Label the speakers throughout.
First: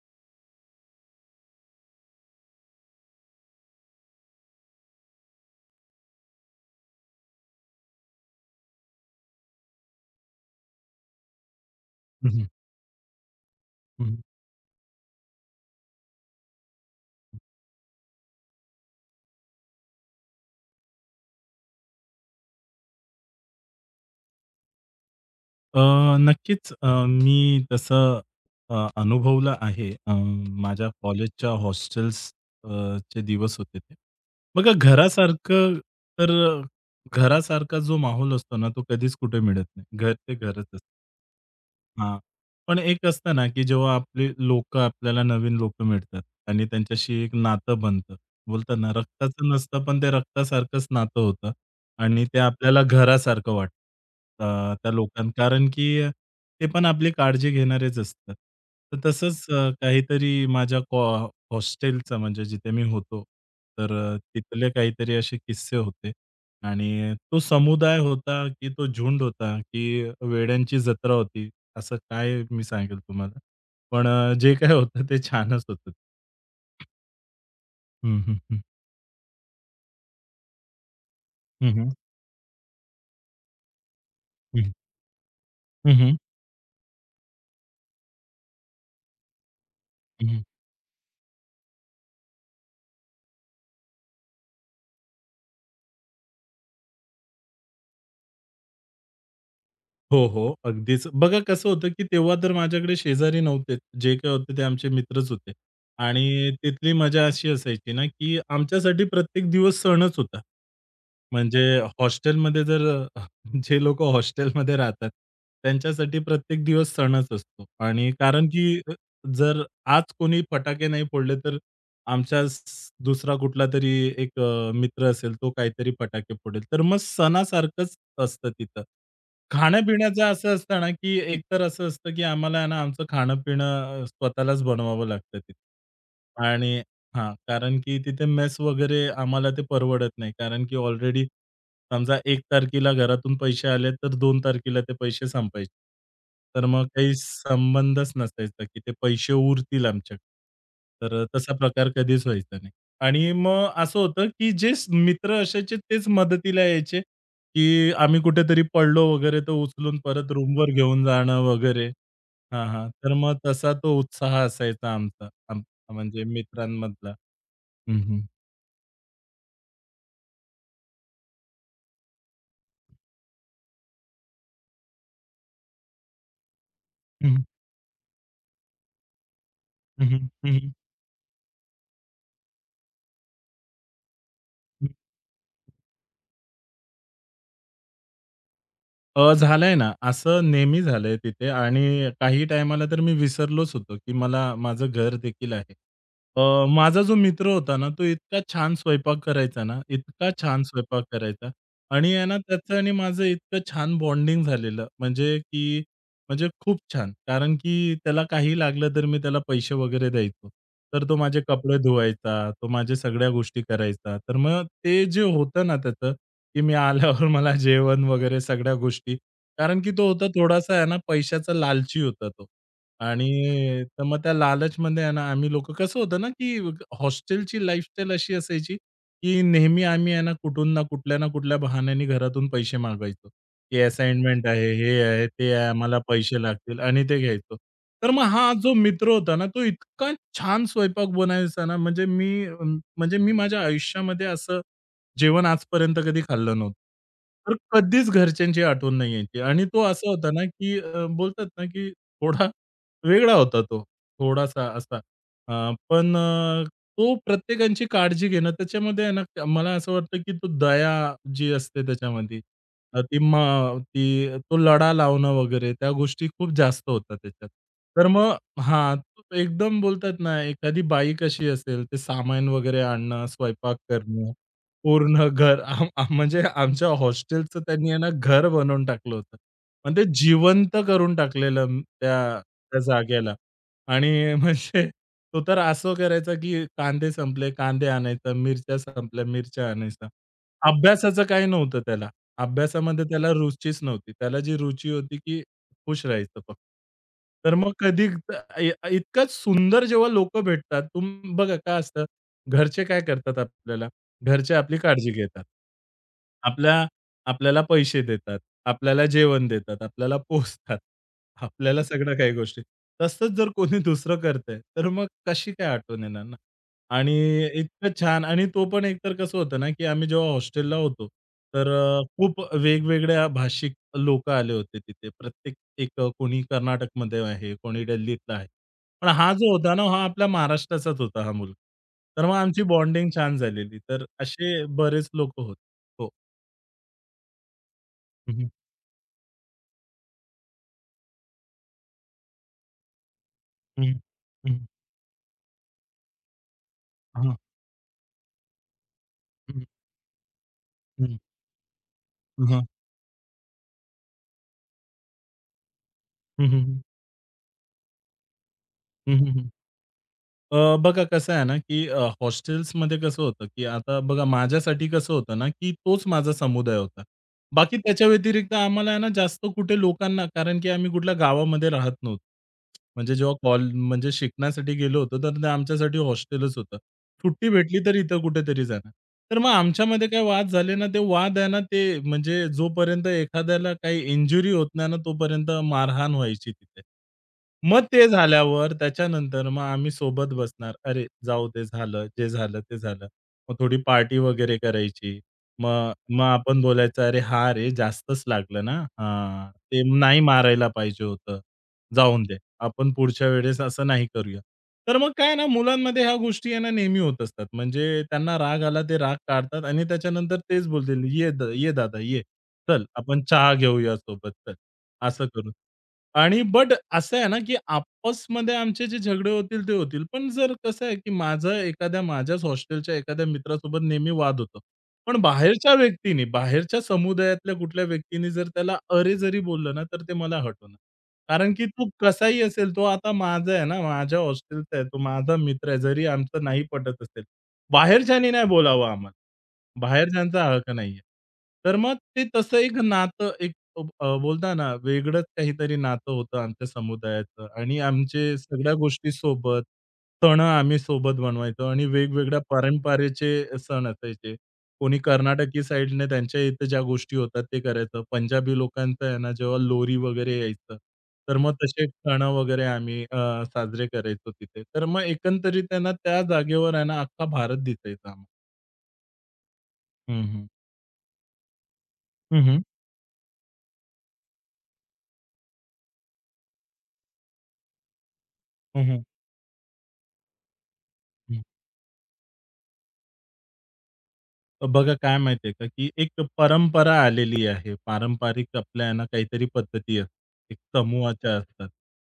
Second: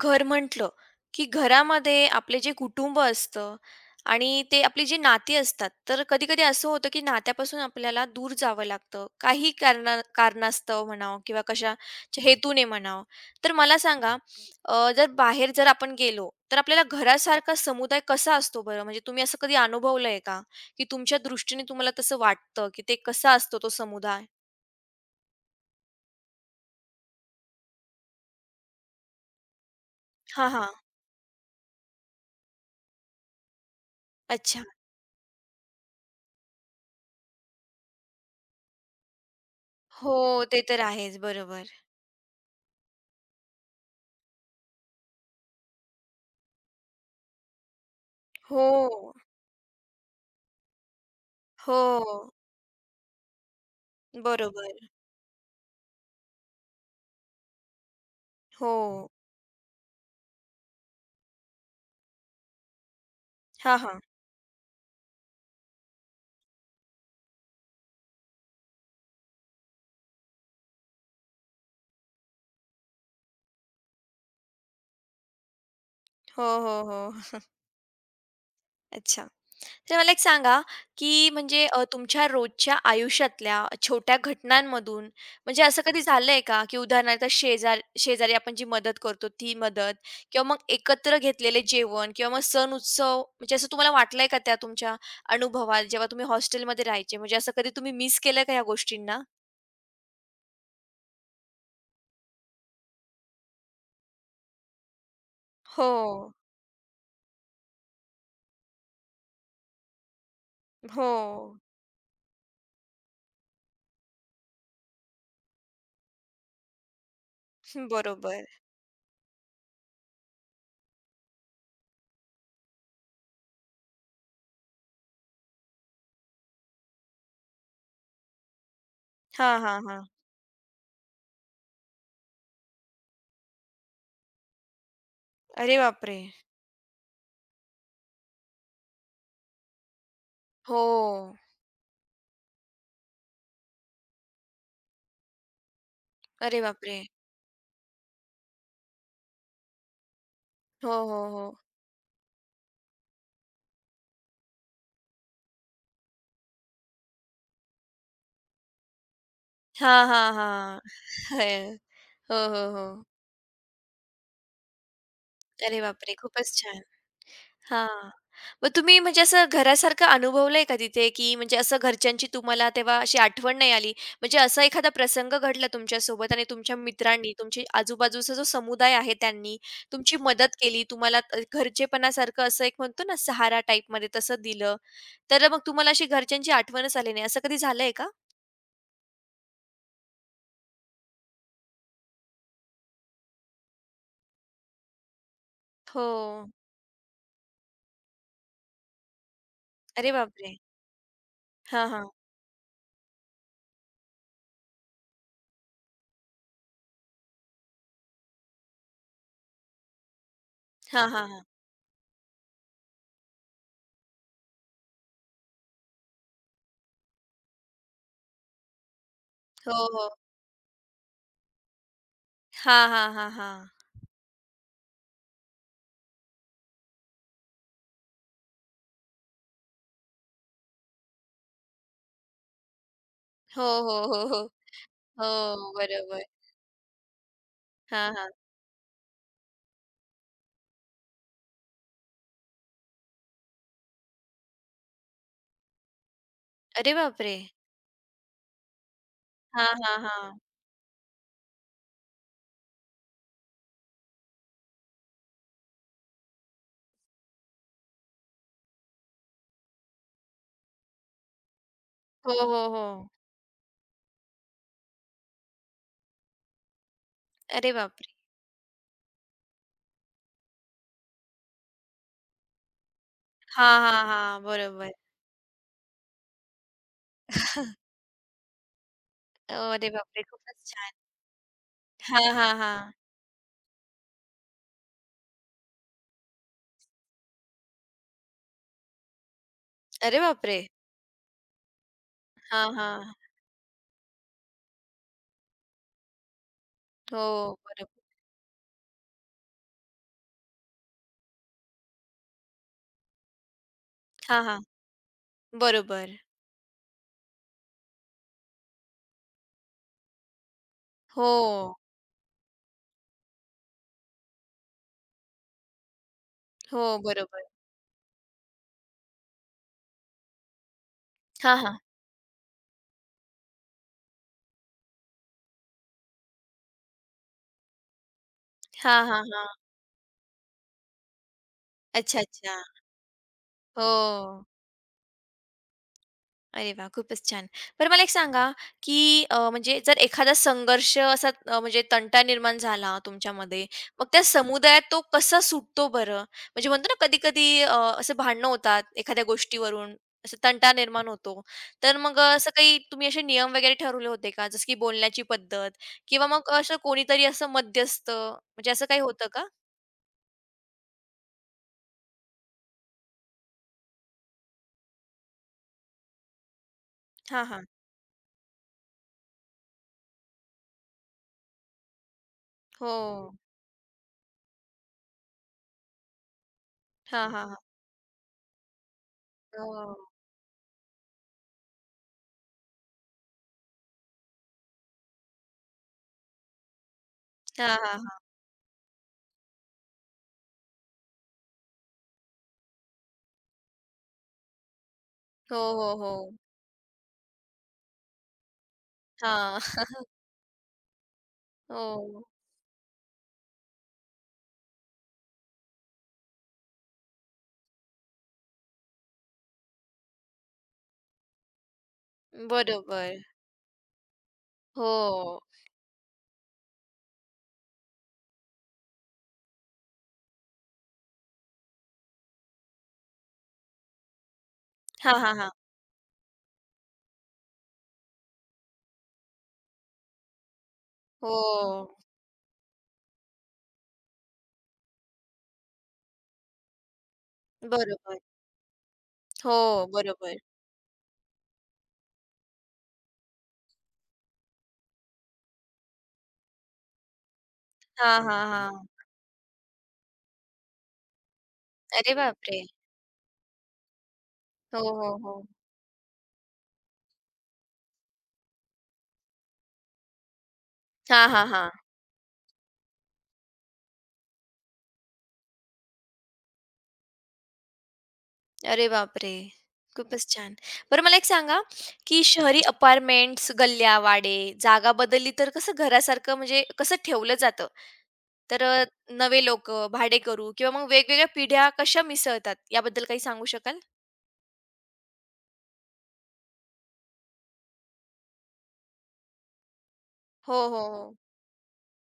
Speaker 1: घर म्हटलं, की घरामध्ये आपले जे कुटुंब असतं आणि ते आपली जी नाती असतात, तर कधी-कधी असं होतं, की नात्यापासून आपल्याला दूर जावं लागतं. काही कारणास्तव म्हणावं किंवा कशाच्या
Speaker 2: हं, हं,
Speaker 1: हेतूने म्हणावं. तर मला सांगा, जर बाहेर जर आपण गेलो, तर आपल्याला घरासारखा समुदाय कसा असतो बरं? म्हणजे तुम्ही असं कधी अनुभवलंय का? की तुमच्या दृष्टीने तुम्हाला तसं वाटतं, की ते कसा असतो तो समुदाय?
Speaker 2: नक्कीच मी तसं अनुभवलं आहे.
Speaker 1: हां, हां.
Speaker 2: माझ्या कॉलेजच्या हॉस्टेल्स अ, चे दिवस होते ते.
Speaker 1: अच्छा.
Speaker 2: बघा तर घरासारखा जो माहोल असतो ना, तो कधीच कुठे मिळत नाही. घर
Speaker 1: हो,
Speaker 2: ते
Speaker 1: ते
Speaker 2: घरच असतं.
Speaker 1: तर आहेच. बरोबर.
Speaker 2: हां. पण एक असतं ना, की जेव्हा आपली लोकं आपल्याला नवीन लोकं मिळतात आणि त्यांच्याशी एक नातं बनतं. बोलतात ना,
Speaker 1: हो.
Speaker 2: रक्ताचं नसतं, पण ते रक्तासारखंच नातं होतं
Speaker 1: हो.
Speaker 2: आणि ते आपल्याला घरासारखं वाटतं. अ,
Speaker 1: बरोबर.
Speaker 2: त्या लोकां कारण की ते पण आपली काळजी घेणारेच असतात.
Speaker 1: हो.
Speaker 2: तर तसंच काहीतरी माझ्या हॉस्टेलचं, म्हणजे जिथे मी होतो,
Speaker 1: हां,
Speaker 2: तर
Speaker 1: हां.
Speaker 2: तिथले काहीतरी असे किस्से होते आणि तो समुदाय होता, की तो झुंड होता, की वेड्यांची जत्रा होती. असं काय मी सांगेल तुम्हाला. पण जे काही होतं ते छानच होतं.
Speaker 1: हो, हो, हो.
Speaker 2: हं, हं, हं.
Speaker 1: अच्छा. तर मला एक सांगा, की म्हणजे
Speaker 2: हं, हं.
Speaker 1: तुमच्या रोजच्या आयुष्यातल्या छोट्या घटनांमधून म्हणजे असं
Speaker 2: हं,
Speaker 1: कधी
Speaker 2: हं,
Speaker 1: झालंय का, की उदाहरणार्थ शेजारी आपण जी मदत करतो ती मदत
Speaker 2: हं.
Speaker 1: किंवा मग एकत्र घेतलेले जेवण किंवा मग सण-उत्सव म्हणजे असं तुम्हाला वाटलंय का त्या तुमच्या अनुभवात जेव्हा तुम्ही हॉस्टेलमध्ये राहायचे म्हणजे असं कधी तुम्ही मिस केलं का ह्या गोष्टींना?
Speaker 2: हो, हो. अगदीच. बघा कसं होतं, की तेव्हा तर माझ्याकडे शेजारी नव्हते. जे काही होते ते आमचे मित्रच होते.
Speaker 1: हो.
Speaker 2: आणि तिथली मजा अशी असायची ना, की आमच्यासाठी प्रत्येक दिवस सणच होता.
Speaker 1: हो.
Speaker 2: म्हणजे हॉस्टेलमध्ये जर अ, जे लोकं हॉस्टेलमध्ये राहतात, त्यांच्यासाठी प्रत्येक दिवस सणच असतो. आणि
Speaker 1: बरोबर.
Speaker 2: कारण की जर आज कोणी फटाके नाही फोडले, तर आमचा स दुसरा कुठलातरी एक मित्र असेल, तो काहीतरी फटाके फोडेल. तर मग सणासारखंच असतं तिथं.
Speaker 1: हां, हां, हां.
Speaker 2: असं असतं ना, की एकतर असं असतं, की आम्हाला आहे ना आमचं खाणं-पिणं स्वतःलाच बनवावं लागतं तिथे.
Speaker 1: अरे बापरे!
Speaker 2: आणि हां, कारण की तिथे मेस वगैरे आम्हाला ते परवडत नाही. कारण की
Speaker 1: हो.
Speaker 2: ऑलरेडी समजा 1 तारखेला घरातून पैसे आले, तर 2 तारखेला ते पैसे संपायचे.
Speaker 1: अरे
Speaker 2: तर मग
Speaker 1: बापरे!
Speaker 2: काही संबंधच नसायचा, की ते पैसे उरतील आमच्याकडे.
Speaker 1: हो, हो,
Speaker 2: तर
Speaker 1: हो.
Speaker 2: तसा प्रकार कधीच व्हायचा नाही. आणि मग असं होतं, की मित्र असायचे तेच मदतीला यायचे. की आम्ही कुठेतरी पडलो वगैरे तर उचलून
Speaker 1: हां,
Speaker 2: परत
Speaker 1: हां,
Speaker 2: रूमवर
Speaker 1: हां.
Speaker 2: घेऊन जाणं
Speaker 1: हं.
Speaker 2: वगैरे.
Speaker 1: हो, हो,
Speaker 2: हां,
Speaker 1: हो.
Speaker 2: हां. तर मग तसा तो उत्साह असायचा आमचा,
Speaker 1: अरे बापरे!
Speaker 2: म्हणजे
Speaker 1: खूपच छान.
Speaker 2: मित्रांमधला. हं,
Speaker 1: हां.
Speaker 2: हं.
Speaker 1: मग तुम्ही म्हणजे असं घरासारखं अनुभवलंय का तिथे, की म्हणजे असं घरच्यांची तुम्हाला तेव्हा अशी आठवण नाही आली? म्हणजे असा एखादा प्रसंग घडला तुमच्यासोबत आणि तुमच्या
Speaker 2: हं,
Speaker 1: मित्रांनी,
Speaker 2: हं.
Speaker 1: तुमची आजूबाजूचा जो समुदाय आहे त्यांनी
Speaker 2: हं,
Speaker 1: तुमची
Speaker 2: हं. हं,
Speaker 1: मदत
Speaker 2: हं.
Speaker 1: केली, तुम्हाला घरचेपणासारखं असं एक म्हणतो ना सहारा टाइपमध्ये तसं दिलं, तर मग तुम्हाला अशी घरच्यांची आठवणच आली नाही, असं कधी झालंय का?
Speaker 2: झालंय ना. असं नेहमी झालंय तिथे, आणि काही टायमाला तर मी विसरलोच होतो, की मला माझं घर देखील आहे.
Speaker 1: हो.
Speaker 2: माझा जो मित्र होता ना, तो इतका छान स्वयंपाक करायचा ना,
Speaker 1: अरे
Speaker 2: इतका
Speaker 1: बापरे!
Speaker 2: छान स्वयंपाक करायचा.
Speaker 1: हां, हां.
Speaker 2: आणि आहे ना त्याचं आणि माझं इतकं छान बॉन्डिंग झालेलं. म्हणजे खूप छान. कारण की त्याला काही लागलं तर मी त्याला पैसे वगैरे द्यायचो.
Speaker 1: हां,
Speaker 2: तर तो
Speaker 1: हां,
Speaker 2: माझे
Speaker 1: हां.
Speaker 2: कपडे धुवायचा, तो माझ्या सगळ्या गोष्टी करायचा. तर मग ते जे होतं ना त्याचं, की मी आल्यावर मला जेवण वगैरे सगळ्या गोष्टी. कारण
Speaker 1: हो,
Speaker 2: की तो
Speaker 1: हो.
Speaker 2: होता थोडासा आहे ना, पैशाचा लालची होता तो.
Speaker 1: हां, हां, हां, हां.
Speaker 2: आणि तर मग त्या लालचमध्ये आहे ना, आम्ही लोकं कसं होतं ना, की हॉस्टेलची लाईफस्टाईल अशी असायची, की नेहमी आम्ही आहे ना कुठून ना कुठल्या ना कुठल्या बहाण्याने घरातून पैसे मागायचो.
Speaker 1: हो,
Speaker 2: ही
Speaker 1: हो, हो, हो.
Speaker 2: असाइनमेंट आहे, हे आहे, ते आहे,
Speaker 1: हो,
Speaker 2: आम्हाला
Speaker 1: बरोबर.
Speaker 2: पैसे लागतील आणि ते घ्यायचो.
Speaker 1: हां,
Speaker 2: तर मग
Speaker 1: हां.
Speaker 2: हा जो मित्र होता ना, तो इतका छान स्वयंपाक बनवायचा ना, म्हणजे मी म्हणजे मी माझ्या आयुष्यामध्ये असं जेवण आजपर्यंत कधी खाल्लं नव्हतं.
Speaker 1: अरे बापरे!
Speaker 2: तर कधीच घरच्यांची आठवण नाही यायची. आणि
Speaker 1: हां,
Speaker 2: तो
Speaker 1: हां,
Speaker 2: असा होता
Speaker 1: हां.
Speaker 2: ना, की बोलतात ना, की थोडा वेगळा होता तो, थोडासा असा. पण तो प्रत्येकांची काळजी घेणं त्याच्यामध्ये आहे ना, मला असं वाटतं, की तो दया जी असते
Speaker 1: हो,
Speaker 2: त्याच्यामध्ये
Speaker 1: हो, हो.
Speaker 2: अ, ती मग ती तो लळा लावणं वगैरे त्या गोष्टी खूप जास्त होतात त्याच्यात.
Speaker 1: अरे
Speaker 2: तर
Speaker 1: बापरे!
Speaker 2: मग हा तो एकदम बोलतात ना, एखादी बाई कशी असेल, ते सामान वगैरे आणणं,
Speaker 1: हां,
Speaker 2: स्वयंपाक
Speaker 1: हां,
Speaker 2: करणं,
Speaker 1: हां. बरोबर.
Speaker 2: पूर्ण घर आम आम म्हणजे आमच्या हॉस्टेलचं त्यांनी आहे ना, घर बनवून टाकलं होतं.
Speaker 1: अरे
Speaker 2: पण ते
Speaker 1: बापरे! खूपच
Speaker 2: जिवंत
Speaker 1: छान.
Speaker 2: करून टाकलेलं त्या
Speaker 1: हां, हां, हां.
Speaker 2: त्या जागेला. आणि म्हणजे तो तर असं करायचा, की कांदे संपले, कांदे आणायचा, मिरच्या संपल्या, मिरच्या आणायचा.
Speaker 1: अरे बापरे!
Speaker 2: अभ्यासाचं काही नव्हतं त्याला.
Speaker 1: हां,
Speaker 2: अभ्यासामध्ये
Speaker 1: हां.
Speaker 2: त्याला रुचीच नव्हती. त्याला जी रुची होती, की खुश राहायचं फक्त.
Speaker 1: हो,
Speaker 2: तर मग
Speaker 1: बरोबर.
Speaker 2: कधी इतकं सुंदर जेव्हा लोकं भेटतात, बघा काय असतं, घरचे काय करतात आपल्याला?
Speaker 1: हां,
Speaker 2: घरचे
Speaker 1: हां.
Speaker 2: आपली काळजी घेतात.
Speaker 1: बरोबर.
Speaker 2: आपल्या आपल्याला पैसे देतात, आपल्याला जेवण देतात, आपल्याला पोसतात,
Speaker 1: हो,
Speaker 2: आपल्याला सगळ्या काही गोष्टी. तसंच जर कोणी दुसरं करतंय, तर मग कशी काय आठवण येणार ना?
Speaker 1: हो,
Speaker 2: आणि
Speaker 1: बरोबर.
Speaker 2: इतकं छान. आणि तो पण एकतर कसं होतं ना, की आम्ही जेव्हा हॉस्टेलला होतो,
Speaker 1: हां,
Speaker 2: तर
Speaker 1: हां.
Speaker 2: खूप वेगवेगळ्या भाषिक लोकं आले होते तिथे. प्रत्येक एक कोणी कर्नाटकमध्ये आहे, कोणी दिल्लीतला आहे.
Speaker 1: हां,
Speaker 2: पण
Speaker 1: हां,
Speaker 2: हा जो
Speaker 1: हां.
Speaker 2: होता ना, हा आपल्या महाराष्ट्राचाच होता हा मुलगा.
Speaker 1: अच्छा,
Speaker 2: तर मग
Speaker 1: अच्छा.
Speaker 2: आमची बॉन्डिंग छान झालेली. तर
Speaker 1: हो.
Speaker 2: असे बरेच लोकं होते. हो.
Speaker 1: अरे वाह! खूपच छान. बरं मला एक
Speaker 2: हं,
Speaker 1: सांगा,
Speaker 2: हं,
Speaker 1: की म्हणजे जर एखादा संघर्ष असा म्हणजे तंटा निर्माण झाला तुमच्यामध्ये,
Speaker 2: हं,
Speaker 1: मग त्या
Speaker 2: हं.
Speaker 1: समुदायात तो कसा सुटतो बरं? म्हणजे म्हणतो ना
Speaker 2: हां.
Speaker 1: कधी-कधी, असं भांडणं होतात एखाद्या
Speaker 2: हं,
Speaker 1: गोष्टीवरून, असं तंटा निर्माण
Speaker 2: हं.
Speaker 1: होतो. तर मग असं
Speaker 2: हां.
Speaker 1: काही तुम्ही असे नियम वगैरे ठरवले होते का? जसं की बोलण्याची पद्धत किंवा
Speaker 2: हं,
Speaker 1: मग
Speaker 2: हं,
Speaker 1: असं
Speaker 2: हं.
Speaker 1: कोणीतरी असं मध्यस्थ म्हणजे असं काही
Speaker 2: हं,
Speaker 1: होतं
Speaker 2: हं,
Speaker 1: का?
Speaker 2: हं. बघा कसं आहे ना, की हॉस्टेल्समध्ये कसं होतं, की आता बघा माझ्यासाठी कसं होतं ना, की तोच माझा समुदाय होता.
Speaker 1: हां, हां.
Speaker 2: बाकी त्याच्या व्यतिरिक्त आम्हाला आहे ना, जास्त कुठे लोकांना, कारण की आम्ही कुठल्या गावामध्ये राहत नव्हतो. म्हणजे जेव्हा
Speaker 1: हो.
Speaker 2: म्हणजे शिकण्यासाठी गेलो होतो, तर ते आमच्यासाठी हॉस्टेलच होतं.
Speaker 1: हां, हां,
Speaker 2: सुट्टी
Speaker 1: हां.
Speaker 2: भेटली तर इथं कुठेतरी जाणार. तर मग
Speaker 1: हो.
Speaker 2: आमच्यामध्ये काही वाद झाले ना, ते वाद आहे ना, ते म्हणजे जोपर्यंत एखाद्याला काही इंजुरी होत नाही ना, तोपर्यंत मारहाण व्हायची तिथे.
Speaker 1: हां,
Speaker 2: मग
Speaker 1: हां,
Speaker 2: ते
Speaker 1: हां.
Speaker 2: झाल्यावर त्याच्यानंतर मग आम्ही सोबत बसणार. अरे, जाऊ दे झालं, जे झालं ते झालं. मग थोडी पार्टी वगैरे करायची.
Speaker 1: हो,
Speaker 2: मग
Speaker 1: हो, हो.
Speaker 2: मग आपण बोलायचं, "अरे हां रे, जास्तच लागलं ना? हां,
Speaker 1: हां.
Speaker 2: ते नाही मारायला पाहिजे होतं. जाऊन
Speaker 1: हो.
Speaker 2: दे." आपण पुढच्या वेळेस असं नाही करूया. तर मग काय ना, मुलांमध्ये ह्या गोष्टी आहे ना नेहमी होत असतात. म्हणजे त्यांना राग आला, ते राग काढतात आणि त्याच्यानंतर तेच बोलतील, ये दादा ये. चल
Speaker 1: बरोबर.
Speaker 2: आपण चहा घेऊया सोबत चल." असं
Speaker 1: हो.
Speaker 2: करून. आणि बट असं आहे ना, की आपसमध्ये आमचे जे झगडे होतील, ते होतील. पण जर कसं आहे, की माझं एखाद्या माझ्याच हॉस्टेलच्या एखाद्या मित्रासोबत नेहमी वाद होतो.
Speaker 1: हां,
Speaker 2: पण
Speaker 1: हां, हां.
Speaker 2: बाहेरच्या व्यक्तीनी, बाहेरच्या समुदायातल्या कुठल्या व्यक्तीनी जर त्याला अरे जरी बोललं ना, तर ते मला हटवणार.
Speaker 1: हो.
Speaker 2: कारण की तो कसाही असेल, तो आता माझा आहे ना, माझ्या हॉस्टेलचा आहे, तो माझा मित्र आहे. जरी आमचं नाही पटत असेल,
Speaker 1: बरोबर.
Speaker 2: बाहेरच्यानी नाही बोलावं आम्हाला.
Speaker 1: हो, बरोबर.
Speaker 2: बाहेरच्यांचा हक्क नाहीये. तर मग ते तसं एक नातं, बोलता ना, वेगळंच काहीतरी नातं होतं आमच्या समुदायाचं. आणि
Speaker 1: हां,
Speaker 2: आमचे
Speaker 1: हां,
Speaker 2: सगळ्या
Speaker 1: हां.
Speaker 2: गोष्टी सोबत, सणं आम्ही सोबत बनवायचो आणि
Speaker 1: अरे
Speaker 2: वेगवेगळ्या
Speaker 1: बापरे!
Speaker 2: परंपरेचे सण असायचे.
Speaker 1: हो,
Speaker 2: कोणी
Speaker 1: हो, हो.
Speaker 2: कर्नाटकी साइडने त्यांच्या इथे ज्या गोष्टी होतात ते करायचं. पंजाबी लोकांचं आहे ना, जेव्हा लोरी वगैरे यायचं,
Speaker 1: हां,
Speaker 2: तर
Speaker 1: हां,
Speaker 2: मग
Speaker 1: हां.
Speaker 2: तसे सणं वगैरे आम्ही साजरे करायचो तिथे. तर मग एकंदरीत आहे ना, त्या जागेवर आहे ना, अख्खा भारत दिसायचा आम्हाला.
Speaker 1: अरे बापरे!
Speaker 2: हं,
Speaker 1: खूपच
Speaker 2: हं.
Speaker 1: छान. बरं मला एक सांगा, की शहरी अपार्टमेंट्स, गल्ल्या, वाडे, जागा बदलली तर कसं घरासारखं म्हणजे कसं ठेवलं जातं? तर
Speaker 2: हं, हं,
Speaker 1: नवे लोकं, भाडेकरू किंवा मग वेगवेगळ्या
Speaker 2: हं.
Speaker 1: पिढ्या कशा मिसळतात याबद्दल काही सांगू शकाल?
Speaker 2: तर बघा काय माहिती का, की एक परंपरा आलेली आहे. पारंपरिक आपल्या आहे ना, काहीतरी पद्धती असतात.
Speaker 1: हो,
Speaker 2: एक
Speaker 1: हो, हो.
Speaker 2: समूहाच्या असतात,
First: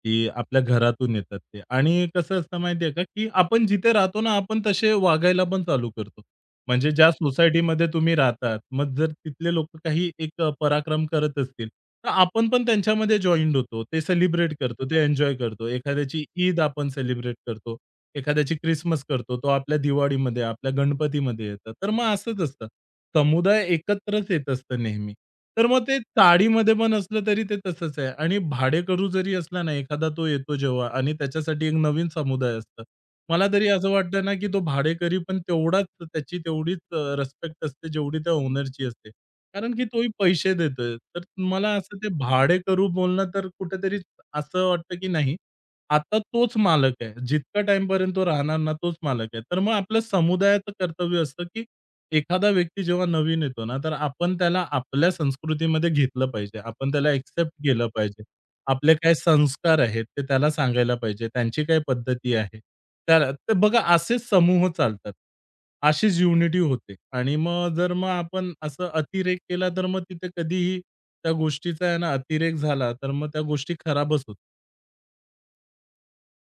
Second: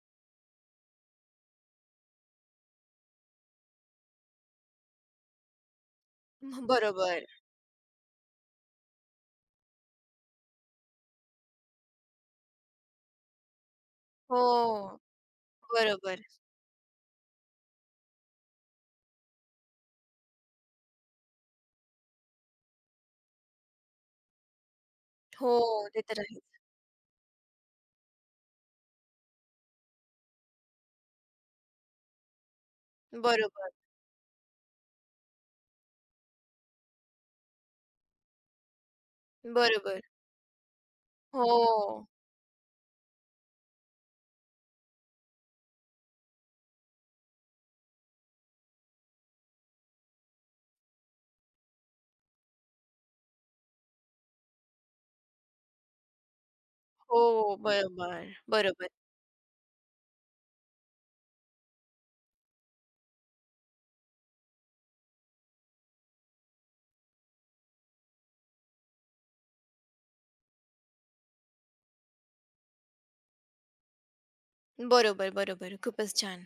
Speaker 2: की आपल्या घरातून येतात ते. आणि कसं असतं माहिती आहे का, की आपण जिथे राहतो ना, आपण तसे वागायला पण चालू करतो. म्हणजे ज्या
Speaker 1: बरोबर.
Speaker 2: सोसायटीमध्ये तुम्ही राहतात, मग जर तिथले लोकं काही एक पराक्रम करत असतील, तर आपण पण त्यांच्यामध्ये जॉइंड होतो. ते सेलिब्रेट करतो,
Speaker 1: हो.
Speaker 2: ते एन्जॉय करतो.
Speaker 1: बरोबर.
Speaker 2: एखाद्याची ईद आपण सेलिब्रेट करतो. एखाद्याची क्रिसमस करतो, तो आपल्या दिवाळीमध्ये, आपल्या गणपतीमध्ये येतं. तर मग असंच असतं. समुदाय एकत्रच येत असतं नेहमी.
Speaker 1: हो,
Speaker 2: तर मग ते
Speaker 1: ते तर आहेच.
Speaker 2: चाळीमध्ये पण असलं तरी ते तसंच आहे. आणि भाडेकरू जरी असला ना एखादा, तो येतो जेव्हा, आणि त्याच्यासाठी एक नवीन समुदाय असतं. मला तरी
Speaker 1: बरोबर,
Speaker 2: असं वाटतं ना, की तो भाडेकरी पण तेवढाच, त्याची तेवढीच असते, जेवढी त्या ओनरची असते. कारण की
Speaker 1: बरोबर.
Speaker 2: तोही पैसे देतोय. तर मला असं
Speaker 1: हो,
Speaker 2: ते भाडेकरू बोलणं तर कुठेतरी असं वाटतं, की नाही, आता तोच मालक आहे. जितका टाईमपर्यंत तो राहणार ना, तोच मालक आहे. तर मग आपलं समुदायाचं कर्तव्य असतं, की एखादा व्यक्ती जेव्हा नवीन येतो ना, तर आपण त्याला आपल्या संस्कृतीमध्ये घेतलं पाहिजे. आपण त्याला एक्सेप्ट
Speaker 1: हो,
Speaker 2: केलं
Speaker 1: बरोबर,
Speaker 2: पाहिजे.
Speaker 1: बरोबर,
Speaker 2: आपले काय संस्कार आहेत, ते त्याला सांगायला पाहिजे. त्यांची काय पद्धती आहे त्याला. तर बघा, असेच समूह चालतात. अशीच युनिटी होते. आणि मग जर मग आपण असं अतिरेक केला, तर मग तिथे कधीही त्या गोष्टीचा आहे ना, अतिरेक झाला, तर मग त्या गोष्टी खराबच होतात.
Speaker 1: बरोबर, बरोबर. खूपच छान.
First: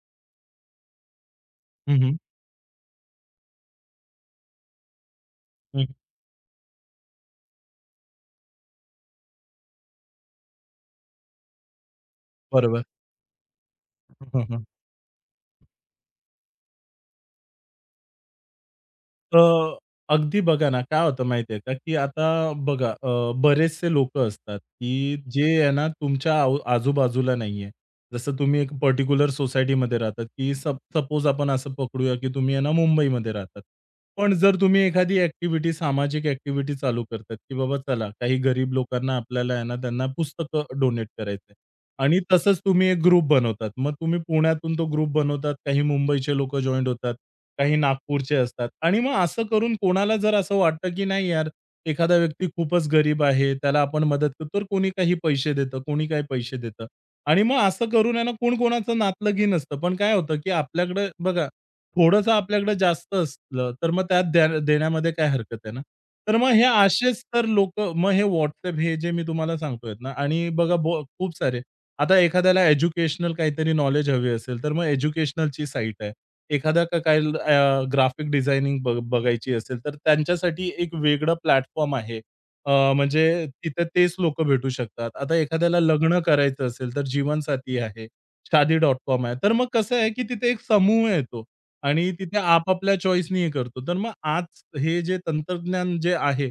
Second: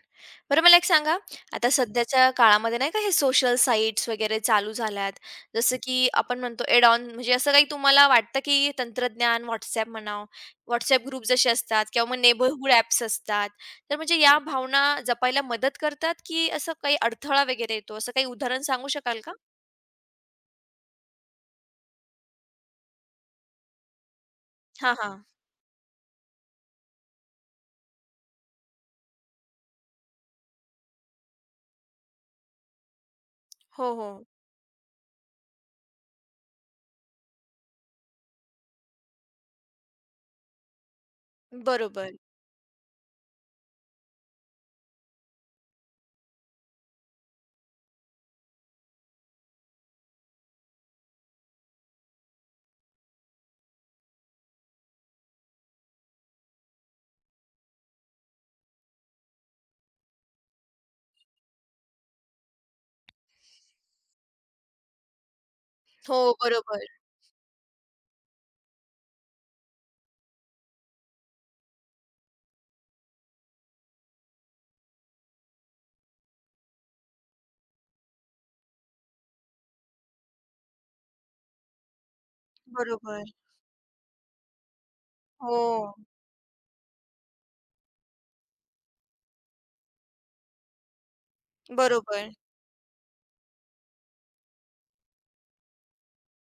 Speaker 1: बरं मला एक सांगा, आता
Speaker 2: हं, हं.
Speaker 1: सध्याच्या काळामध्ये नाही का हे सोशल साइट्स वगैरे चालू झाल्यात, जसं की आपण म्हणतो एड ऑन म्हणजे असं काही तुम्हाला वाटतं की तंत्रज्ञान, WhatsApp म्हणावं, WhatsApp ग्रुप जसे असतात किंवा मग नेबरहूड
Speaker 2: बरोबर.
Speaker 1: ॲप्स असतात, तर म्हणजे या
Speaker 2: हं, हं.
Speaker 1: भावना जपायला मदत करतात, की असं काही अडथळा वगैरे येतो, असं काही उदाहरण सांगू शकाल का?
Speaker 2: अ, अगदी बघा ना, काय होतं माहिती आहे का, की आता बघा बरेचसे लोकं असतात,
Speaker 1: हां,
Speaker 2: की
Speaker 1: हां.
Speaker 2: जे आहे ना, तुमच्या आजूबाजूला नाहीये. जसं तुम्ही एक पर्टिक्युलर सोसायटीमध्ये राहतात, की सपोज आपण असं पकडूया, की तुम्ही आहे ना, मुंबईमध्ये राहतात.
Speaker 1: हो, हो.
Speaker 2: पण जर तुम्ही एखादी ॲक्टिव्हिटी, सामाजिक ॲक्टिव्हिटी चालू करतात, की बाबा चला, काही गरीब लोकांना आपल्याला आहे ना, त्यांना पुस्तकं डोनेट करायचंय.
Speaker 1: बरोबर.
Speaker 2: आणि तसंच तुम्ही एक ग्रुप बनवतात. मग तुम्ही पुण्यातून तो ग्रुप बनवतात. काही मुंबईचे लोकं जॉइंट होतात. काही नागपूरचे असतात. आणि मग असं करून कोणाला जर असं वाटतं, की नाही यार, एखादा व्यक्ती खूपच गरीब आहे, त्याला आपण मदत करतो, तर कोणी काही पैसे देतं, कोणी काही पैसे देतं. आणि मग असं करून आहे ना, कोण कोणाचं नातलगही नसतं. पण काय होतं, की आपल्याकडे बघा, थोडंसं आपल्याकडे जास्त असलं, तर मग त्यात देण्यामध्ये काय हरकत आहे ना?
Speaker 1: हो,
Speaker 2: तर मग हे
Speaker 1: बरोबर.
Speaker 2: असेच तर लोकं, मग हे WhatsApp हे जे मी तुम्हाला सांगतोय ना, आणि बघा खूप सारे. आता एखाद्याला एज्युकेशनल काहीतरी नॉलेज हवी असेल, तर मग एज्युकेशनलची साईट आहे. एखादा ग्राफिक डिझायनिंग बघायची असेल, तर त्यांच्यासाठी एक वेगळं प्लॅटफॉर्म आहे.
Speaker 1: बरोबर.
Speaker 2: म्हणजे तिथे तेच लोकं भेटू शकतात. आता
Speaker 1: हो.
Speaker 2: एखाद्याला लग्न करायचं असेल, तर जीवनसाथी आहे. shaadi.com आहे. तर मग कसं आहे, की तिथे एक समूह येतो, आणि
Speaker 1: बरोबर.
Speaker 2: तिथे आपापल्या चॉईसनी हे करतो. तर मग आज हे जे तंत्रज्ञान जे आहे,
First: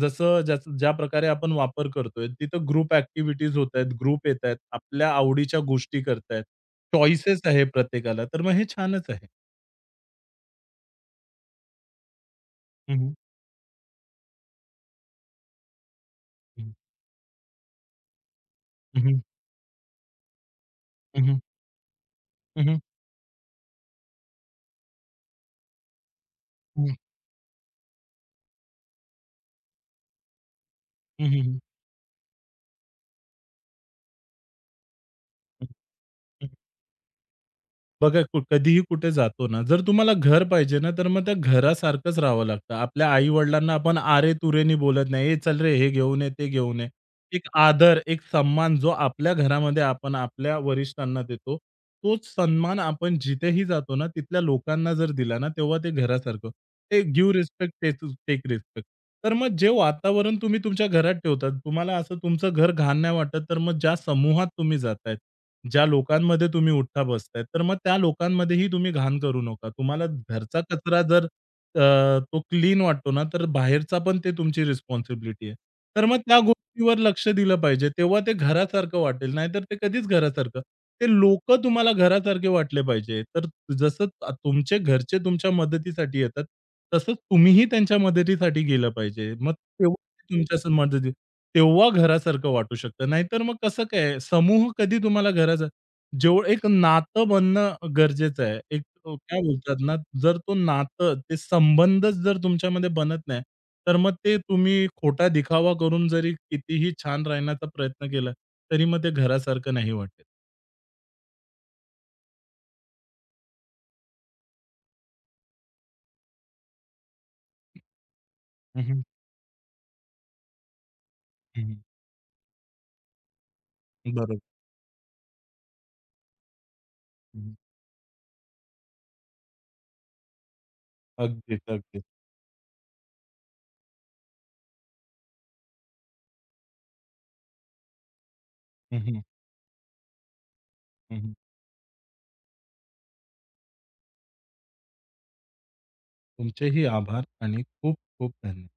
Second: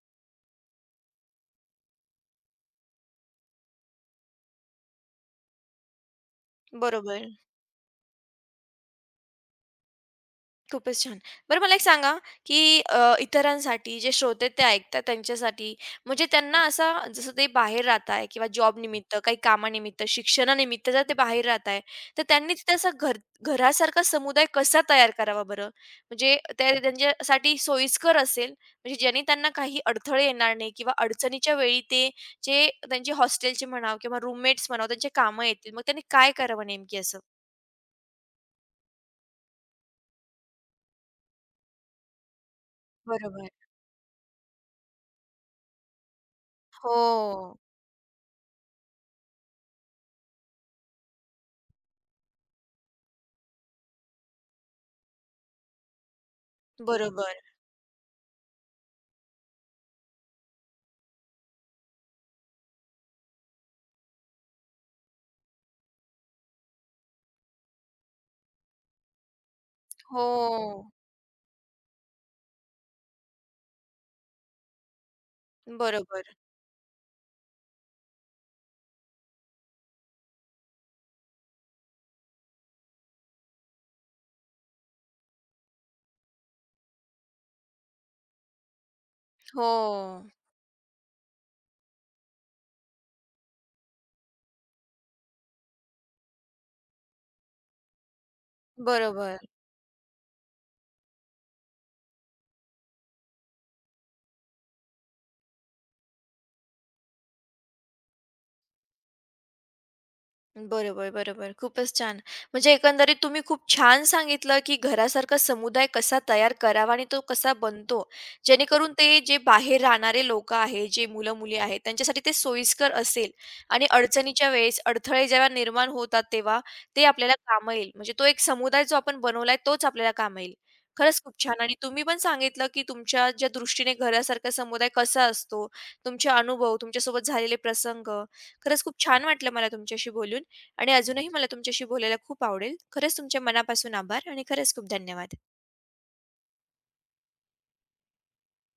Speaker 2: जसं ज्याचं ज्या प्रकारे आपण वापर करतोय, तिथं ग्रुप ॲक्टिव्हिटीज होतायत, ग्रुप येतायत, आपल्या आवडीच्या गोष्टी करतायत.
Speaker 1: बरोबर.
Speaker 2: चॉईसेस आहे प्रत्येकाला. तर मग हे छानच आहे.
Speaker 1: खूपच छान. बरं मला एक सांगा, की
Speaker 2: हं, हं.
Speaker 1: इतरांसाठी जे श्रोते ते ऐकतात त्यांच्यासाठी म्हणजे त्यांना
Speaker 2: हं,
Speaker 1: असा जसं ते बाहेर राहत आहे किंवा जॉबनिमित्त,
Speaker 2: हं.
Speaker 1: काही कामानिमित्त, शिक्षणानिमित्त जर ते
Speaker 2: हं, हं.
Speaker 1: बाहेर राहत आहे, तर त्यांनी
Speaker 2: हं,
Speaker 1: तिथे
Speaker 2: हं.
Speaker 1: असा घरासारखा समुदाय कसा तयार करावा बरं? म्हणजे त्या
Speaker 2: हं, हं.
Speaker 1: त्यांच्यासाठी सोयीस्कर असेल, म्हणजे ज्यांनी त्यांना काही अडथळे येणार नाही किंवा अडचणीच्या वेळी ते जे त्यांचे हॉस्टेलचे म्हणा किंवा रूममेट्स म्हणा त्यांचे कामं येतील. मग त्यांनी काय करावं नेमकी असं?
Speaker 2: बघा, कधीही कुठे जातो ना, जर तुम्हाला घर पाहिजे ना, तर मग त्या घरासारखंच राहावं लागतं. आपल्या
Speaker 1: बरोबर.
Speaker 2: आई-वडिलांना आपण आरे-तुरेनी बोलत नाही, "ए चल रे, हे घेऊन ये, ते घेऊन ये." एक
Speaker 1: हो,
Speaker 2: आदर, एक सन्मान जो आपल्या घरामध्ये आपण आपल्या वरिष्ठांना देतो, तोच सन्मान आपण जिथेही जातो ना, तिथल्या लोकांना जर दिला ना, तेव्हा ते घरासारखं. ते गिव्ह
Speaker 1: बरोबर.
Speaker 2: Respect, take respect. तर मग जे वातावरण तुम्ही तुमच्या घरात ठेवतात, तुम्हाला असं तुमचं घर घाण नाही वाटत, तर मग ज्या समूहात तुम्ही जाताय, ज्या लोकांमध्ये तुम्ही उठता बसताय, तर मग त्या लोकांमध्येही तुम्ही घाण करू नका. तुम्हाला
Speaker 1: हो.
Speaker 2: घरचा कचरा जर अ, तो क्लीन वाटतो ना, तर बाहेरचा पण ते तुमची रिस्पॉन्सिबिलिटी आहे. तर मग
Speaker 1: बरोबर.
Speaker 2: त्या गोष्टीवर लक्ष दिलं पाहिजे. तेव्हा ते घरासारखं वाटेल, नाहीतर ते कधीच घरासारखं. ते लोकं तुम्हाला घरासारखे वाटले पाहिजे. तर जसं तुमचे घरचे तुमच्या मदतीसाठी येतात, तसंच तुम्हीही त्यांच्या मदतीसाठी गेलं पाहिजे. मग तेव्हा
Speaker 1: हो.
Speaker 2: तुमच्या समोर दिली, तेव्हा घरासारखं वाटू शकतं. नाहीतर मग कसं काय समूह कधी तुम्हाला घराचा. एक नातं बनणं गरजेचं आहे. एक
Speaker 1: बरोबर.
Speaker 2: काय बोलतात ना, जर तो नातं, ते संबंधच जर तुमच्यामध्ये बनत नाही, तर मग ते तुम्ही खोटा दिखावा करून जरी कितीही छान राहण्याचा प्रयत्न केला, तरी मग ते घरासारखं नाही वाटत.
Speaker 1: बरोबर, बरोबर. खूपच छान. म्हणजे एकंदरीत तुम्ही खूप छान सांगितलं, की घरासारखा समुदाय कसा तयार करावा आणि तो कसा बनतो.
Speaker 2: हं,
Speaker 1: जेणेकरून
Speaker 2: हं.
Speaker 1: ते जे बाहेर राहणारे लोकं आहेत, जे मुलं-मुली आहेत, त्यांच्यासाठी ते सोयीस्कर असेल आणि
Speaker 2: बरोबर.
Speaker 1: अडचणीच्या वेळेस अडथळे जेव्हा निर्माण होतात तेव्हा ते आपल्याला
Speaker 2: हं,
Speaker 1: कामं येईल. म्हणजे तो एक समुदाय जो आपण बनवलाय तोच आपल्याला कामं येईल. खरंच खूप छान
Speaker 2: अगदीच,
Speaker 1: आणि तुम्ही
Speaker 2: अगदीच.
Speaker 1: पण सांगितलं, की तुमच्या ज्या दृष्टीने घरासारखा समुदाय कसा असतो, तुमचे अनुभव, तुमच्यासोबत झालेले प्रसंग. खरंच खूप
Speaker 2: हं, हं.
Speaker 1: छान वाटलं मला तुमच्याशी बोलून. आणि अजूनही मला तुमच्याशी बोलायला खूप आवडेल. खरंच तुमच्या मनापासून आभार आणि खरंच खूप धन्यवाद.
Speaker 2: तुमचेही आभार आणि खूप खूप धन्यवाद.